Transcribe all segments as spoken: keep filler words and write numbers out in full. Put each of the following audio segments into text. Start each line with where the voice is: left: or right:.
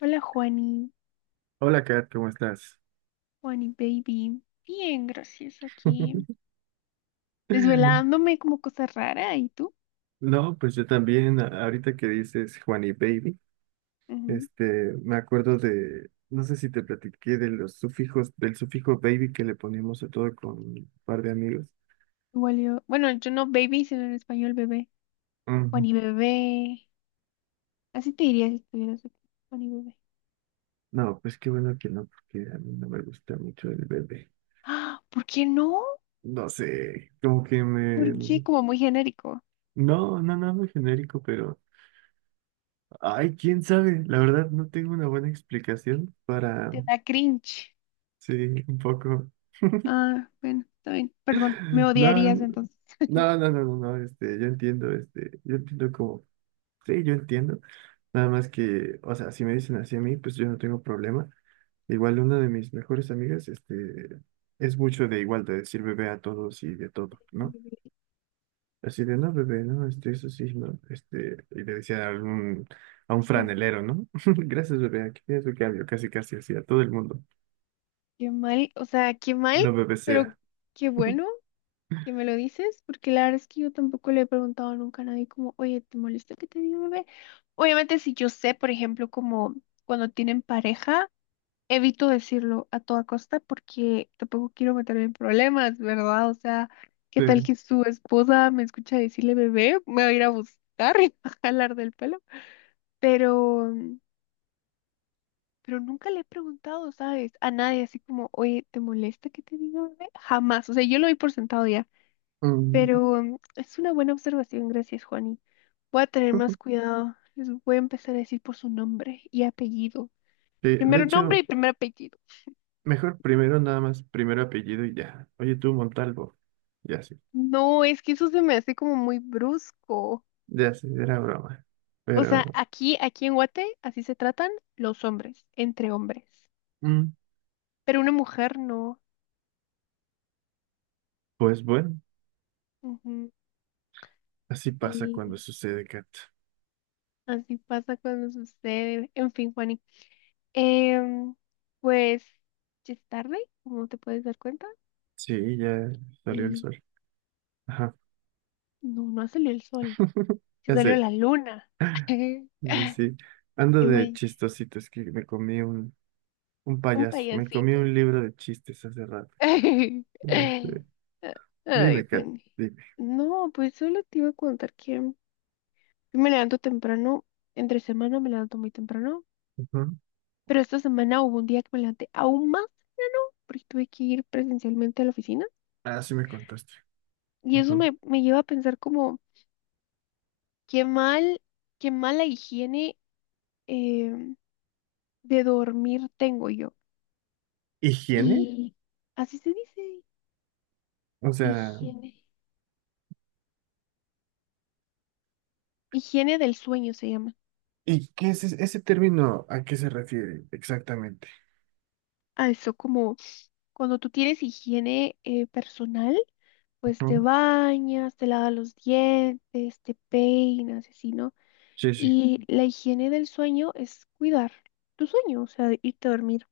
left: Hola Juani,
right: Hola, Kat, ¿cómo estás?
left: Juani baby. Bien, gracias aquí. Desvelándome como cosa rara, ¿y tú?
right: No, pues yo también, a- ahorita que dices Juan y Baby,
left: Ujú.
right: este, me acuerdo de, no sé si te platiqué de los sufijos, del sufijo baby que le poníamos a todo con un par de amigos.
left: Igual yo, bueno, yo no baby, sino en español bebé.
right: Ujú.
left: Juani bebé. Así te diría si estuvieras aquí. Juani bebé.
right: No, pues qué bueno que no, porque a mí no me gusta mucho el bebé.
left: Ah, ¿por qué no?
right: No sé, como que me.
left: ¿Por qué? Como muy genérico.
right: No, no, no, muy genérico, pero. Ay, quién sabe, la verdad no tengo una buena explicación. Para...
left: Te da cringe.
right: Sí, un poco.
left: Ah, bueno, está bien. Perdón, me
right: No,
left: odiarías
right: no,
left: entonces.
right: no, no, no, no, este, yo entiendo, este, yo entiendo como, sí, yo entiendo, nada más que, o sea, si me dicen así a mí, pues yo no tengo problema. Igual una de mis mejores amigas, este, es mucho de igual, de decir bebé a todos y de todo, ¿no? Así de, no, bebé, no, este, eso sí, no, este, y le decía a algún, a un
left: Qué,
right: franelero, ¿no? Gracias, bebé, aquí tienes tu cambio, casi, casi así, a todo el mundo,
left: qué mal, o sea, qué mal,
right: lo
left: pero
right: bebecea.
left: qué bueno que me lo dices, porque la verdad es que yo tampoco le he preguntado nunca a nadie como, oye, ¿te molesta que te diga bebé? Obviamente si yo sé, por ejemplo, como cuando tienen pareja, evito decirlo a toda costa porque tampoco quiero meterme en problemas, ¿verdad? O sea, ¿qué tal que
right: Sí.
left: su esposa me escucha decirle bebé? Me va a ir a buscar y me va a jalar del pelo. Pero, pero nunca le he preguntado, ¿sabes? A nadie así como, oye, ¿te molesta que te diga bebé? Jamás. O sea, yo lo doy por sentado ya.
right: Mm.
left: Pero mm, es una buena observación, gracias, Juani. Voy a tener más cuidado. Les voy a empezar a decir por su nombre y apellido.
right: Sí, de
left: Primero nombre
right: hecho,
left: y primer apellido.
right: Mejor primero nada más, primero apellido y ya. Oye, tú, Montalvo. Ya sí,
left: No, es que eso se me hace como muy brusco.
right: ya sí, era broma.
left: O sea,
right: Pero,
left: aquí, aquí en Guate, así se tratan los hombres, entre hombres.
right: mm,
left: Pero una mujer no.
right: pues bueno,
left: Ujú.
right: así pasa
left: Sí,
right: cuando sucede, Kat.
left: así pasa cuando sucede. En fin, Juani. Em, pues ya es tarde, como te puedes dar cuenta.
right: Sí, ya salió el
left: Y
right: sol. Ajá,
left: no, no ha salido el sol. Se
right: ya
left: salió
right: sé.
left: la luna.
right: Sí, sí. Ando
left: Y
right: de
left: güey,
right: chistosito, es que me comí un, un
left: un
right: payaso, me comí
left: payasito.
right: un libro de chistes hace rato.
left: Ay,
right: Este, dime, Kat,
left: Juan.
right: dime.
left: No, pues solo te iba a contar que yo me levanto temprano. Entre semana me levanto muy temprano.
right: Ujú.
left: Pero esta semana hubo un día que me levanté aún más porque tuve que ir presencialmente a la oficina.
right: Ah, sí me contaste.
left: Y eso
right: Ujú.
left: me, me lleva a pensar como, qué mal, qué mala higiene em, de dormir tengo yo.
right: ¿Higiene?
left: Y así se dice,
right: O sea,
left: higiene. Higiene del sueño se llama.
right: ¿Y qué es ese, ese término? ¿A qué se refiere exactamente?
left: Ah, eso como cuando tú tienes higiene eh, personal, pues te
right: Ujú.
left: bañas, te lavas los dientes, te peinas, así, ¿no?
right: Sí, sí.
left: Y Ujú. La higiene del sueño es cuidar tu sueño, o sea, irte a dormir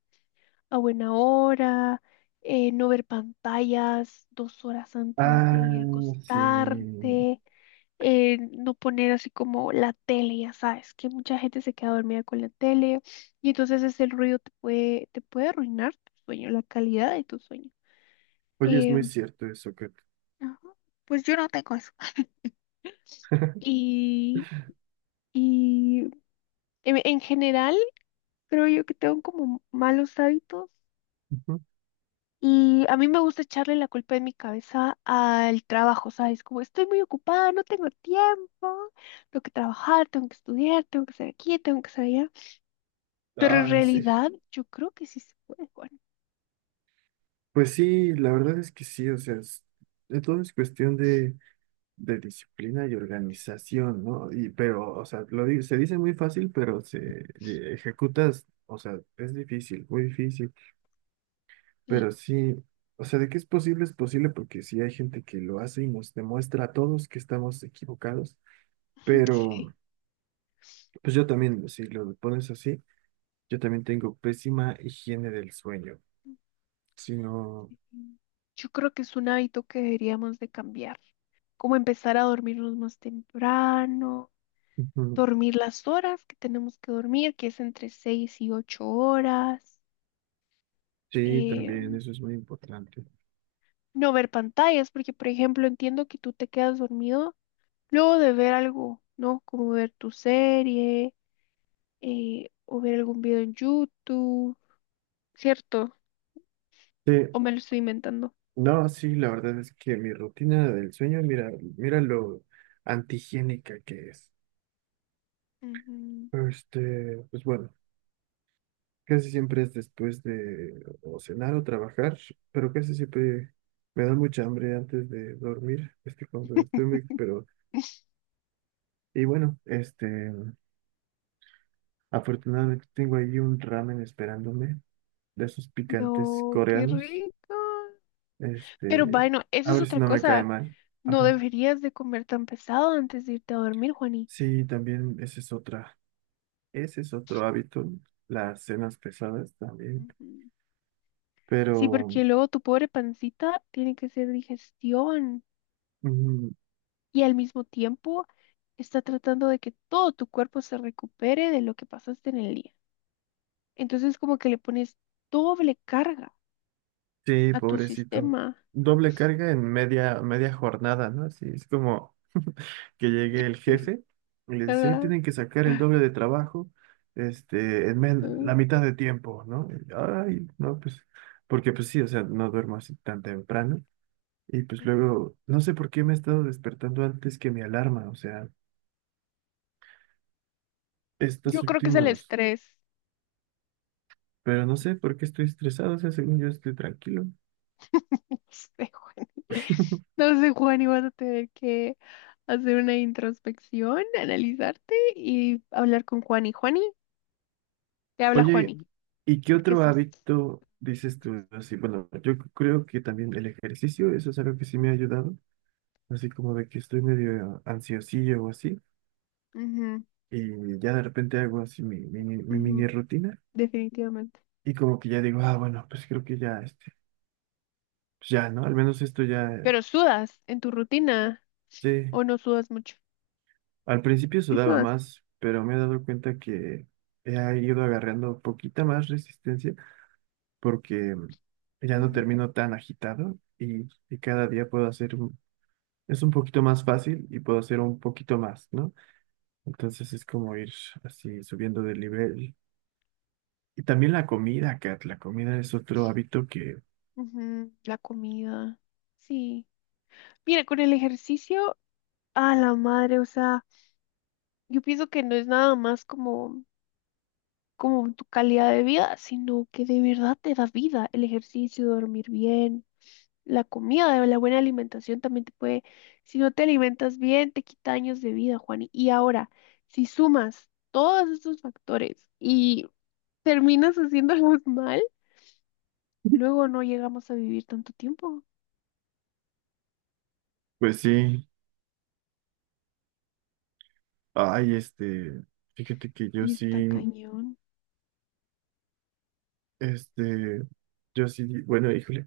left: a buena hora, eh, no ver pantallas dos horas antes de
right: Ah, sí.
left: acostarte, eh, no poner así como la tele, ya sabes, que mucha gente se queda dormida con la tele y entonces ese ruido te puede, te puede arruinar tu sueño, la calidad de tu sueño.
right: Oye, es
left: Eh,
right: muy cierto eso. Que...
left: ajá, pues yo no tengo eso. Y, y en, en general creo yo que tengo como malos hábitos.
right: Ujú.
left: Y a mí me gusta echarle la culpa en mi cabeza al trabajo, ¿sabes? Como estoy muy ocupada, no tengo tiempo, tengo que trabajar, tengo que estudiar, tengo que hacer aquí, tengo que hacer allá. Pero en
right: Ah, sí.
left: realidad yo creo que sí se puede, Juan.
right: Pues sí, la verdad es que sí, o sea, es, de todo es cuestión de, de disciplina y organización, ¿no? Y, pero, o sea, lo, di- se dice muy fácil, pero se eh, ejecutas, o sea, es difícil, muy difícil.
left: Y
right: Pero sí, o sea, de que es posible, es posible porque sí hay gente que lo hace y nos demuestra a todos que estamos equivocados,
left: sí,
right: pero pues yo también, si lo pones así, yo también tengo pésima higiene del sueño, si no,
left: yo creo que es un hábito que deberíamos de cambiar, como empezar a dormirnos más temprano,
right: ujú,
left: dormir las horas que tenemos que dormir, que es entre seis y ocho horas,
right: sí,
left: eh,
right: también eso es muy importante.
left: no ver pantallas, porque por ejemplo entiendo que tú te quedas dormido luego de ver algo, ¿no? Como ver tu serie eh, o ver algún video en YouTube, ¿cierto?
right: Sí,
left: ¿O me lo estoy inventando?
right: no, sí, la verdad es que mi rutina del sueño, mira, mira lo antihigiénica que es.
left: Ujú.
right: Este, pues bueno. Casi siempre es después de o cenar o trabajar, pero casi siempre me da mucha hambre antes de dormir. Es que cuando estoy muy, pero, y bueno, este, afortunadamente tengo ahí un ramen esperándome de esos picantes
left: No, qué
right: coreanos.
left: rico. Pero
right: Este,
left: bueno, eso
right: a
left: es
right: ver si
left: otra
right: no me cae
left: cosa.
right: mal.
left: No
right: Ajá.
left: deberías de comer tan pesado antes de irte a dormir, Juani.
right: Sí, también esa es otra, ese es otro hábito, las cenas pesadas también,
left: Ujú. Sí,
right: pero.
left: porque luego tu pobre pancita tiene que hacer digestión
right: Ujú.
left: y al mismo tiempo está tratando de que todo tu cuerpo se recupere de lo que pasaste en el día. Entonces como que le pones doble carga
right: Sí,
left: a tu
right: pobrecito.
left: sistema,
right: Doble carga en media, media jornada, ¿no? Así es como que llegue el jefe y le dice, hoy
left: ¿verdad?
right: tienen que sacar el doble
left: Ay,
right: de trabajo, este, en men- la
left: mm.
right: mitad de tiempo, ¿no? Y, Ay, no, pues, porque pues sí, o sea, no duermo así tan temprano. Y pues luego, no sé por qué me he estado despertando antes que mi alarma, o sea,
left: Yo
right: estas
left: creo que es el
right: últimas,
left: estrés.
right: pero no sé por qué estoy estresado, o sea, según yo estoy tranquilo.
left: Sé, Juani. No sé, Juani, vas a tener que hacer una introspección, analizarte y hablar con Juani. Juani, te habla
right: Oye,
left: Juani,
right: ¿y qué
left: porque
right: otro
left: eso.
right: hábito dices tú así? Bueno, yo creo que también el ejercicio, eso es algo que sí me ha ayudado, así como de que estoy medio ansiosillo o así,
left: Ujú,
right: y ya de repente hago así mi, mi, mi
left: ujú,
right: mini rutina,
left: definitivamente.
right: y como que ya digo, ah, bueno, pues creo que ya, este, pues ya, ¿no? Al menos esto ya,
left: ¿Pero sudas en tu rutina
right: sí,
left: o no sudas mucho?
right: al principio
left: Sí,
right: sudaba
left: sudas.
right: más, pero me he dado cuenta que he ido agarrando poquita más resistencia porque ya no
left: Ujú,
right: termino tan agitado y, y cada día puedo hacer un es un poquito más fácil y puedo hacer un poquito más, ¿no? Entonces es como ir así subiendo de nivel. Y también la comida, Kat, la comida es otro hábito que,
left: ujú. La comida. Sí. Mira, con el ejercicio, a la madre, o sea, yo pienso que no es nada más como. como tu calidad de vida, sino que de verdad te da vida. El ejercicio, dormir bien, la comida, la buena alimentación también te puede, si no te alimentas bien, te quita años de vida, Juan. Y ahora, si sumas todos estos factores y terminas haciéndolos mal, luego no llegamos a vivir tanto tiempo.
right: pues sí, ay, este, fíjate que yo
left: Y
right: sí,
left: está cañón.
right: este, yo sí, bueno, híjole,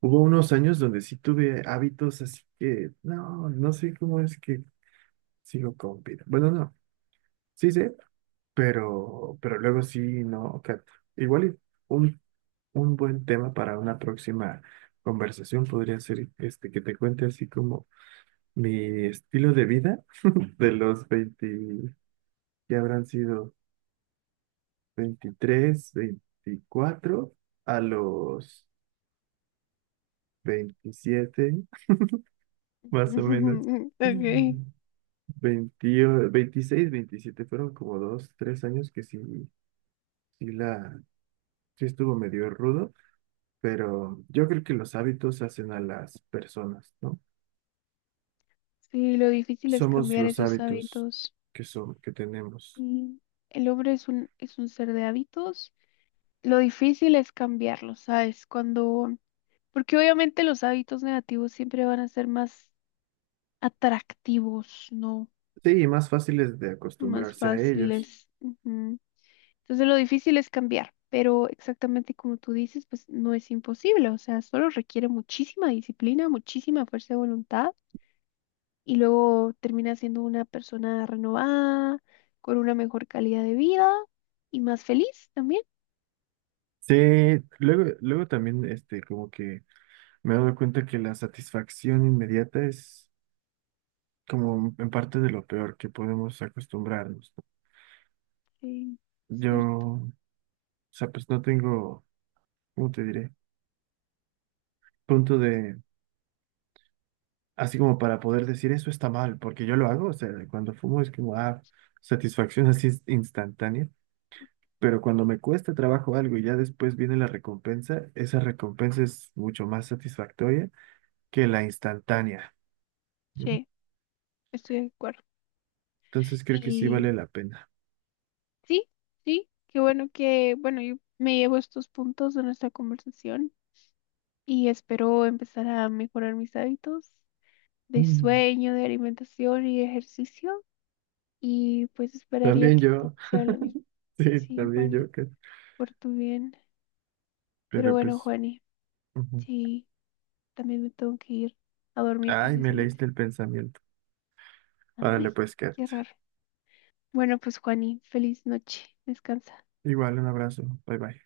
right: hubo unos años donde sí tuve hábitos así que, no, no sé cómo es que sigo con vida. Bueno, no, sí sé, pero, pero, luego sí, no, Kat. Igual y un Un buen tema para una próxima conversación podría ser este que te cuente así como mi estilo de vida de los veinte que habrán sido veintitrés veinticuatro a los veintisiete más o menos.
left: Okay.
right: veinte Veintiséis veintisiete fueron como dos, tres años que sí, sí la, sí estuvo medio rudo, pero yo creo que los hábitos hacen a las personas, ¿no?
left: Sí, lo difícil es
right: Somos
left: cambiar
right: los
left: esos
right: hábitos
left: hábitos.
right: que son, que tenemos.
left: Sí. El hombre es un, es un, ser de hábitos. Lo difícil es cambiarlo, ¿sabes? Cuando, porque obviamente los hábitos negativos siempre van a ser más atractivos, ¿no?
right: Sí, y más fáciles de
left: Más
right: acostumbrarse a ellos.
left: fáciles. Ujú. Entonces lo difícil es cambiar, pero exactamente como tú dices, pues no es imposible, o sea, solo requiere muchísima disciplina, muchísima fuerza de voluntad y luego termina siendo una persona renovada, con una mejor calidad de vida y más feliz también.
right: Sí, luego, luego también, este, como que me he dado cuenta que la satisfacción inmediata es como en parte de lo peor que podemos acostumbrarnos, ¿no?
left: Sí,
right: Yo,
left: cierto.
right: o sea, pues no tengo, ¿cómo te diré? Punto de, así como para poder decir eso está mal, porque yo lo hago, o sea, cuando fumo es como, ah, satisfacción así instantánea. Pero cuando me cuesta trabajo algo y ya después viene la recompensa, esa recompensa es mucho más satisfactoria que la instantánea, ¿no?
left: Sí, estoy de acuerdo.
right: Entonces creo que sí
left: Y
right: vale la pena.
left: sí, sí, qué bueno que, bueno, yo me llevo estos puntos de nuestra conversación y espero empezar a mejorar mis hábitos de
right: Mm.
left: sueño, de alimentación y de ejercicio y pues esperaría
right: También
left: que tú
right: yo,
left: hicieras lo mismo.
right: sí,
left: Sí,
right: también
left: Juani,
right: yo, Kat.
left: por tu bien. Pero
right: Pero
left: bueno,
right: pues,
left: Juani,
right: ujú.
left: sí, también me tengo que ir a dormir
right: Ay, me
left: precisamente.
right: leíste el pensamiento. Órale,
left: Ay,
right: pues, Kat.
left: qué raro. Bueno, pues Juani, feliz noche. Descansa.
right: Igual, un abrazo. Bye bye.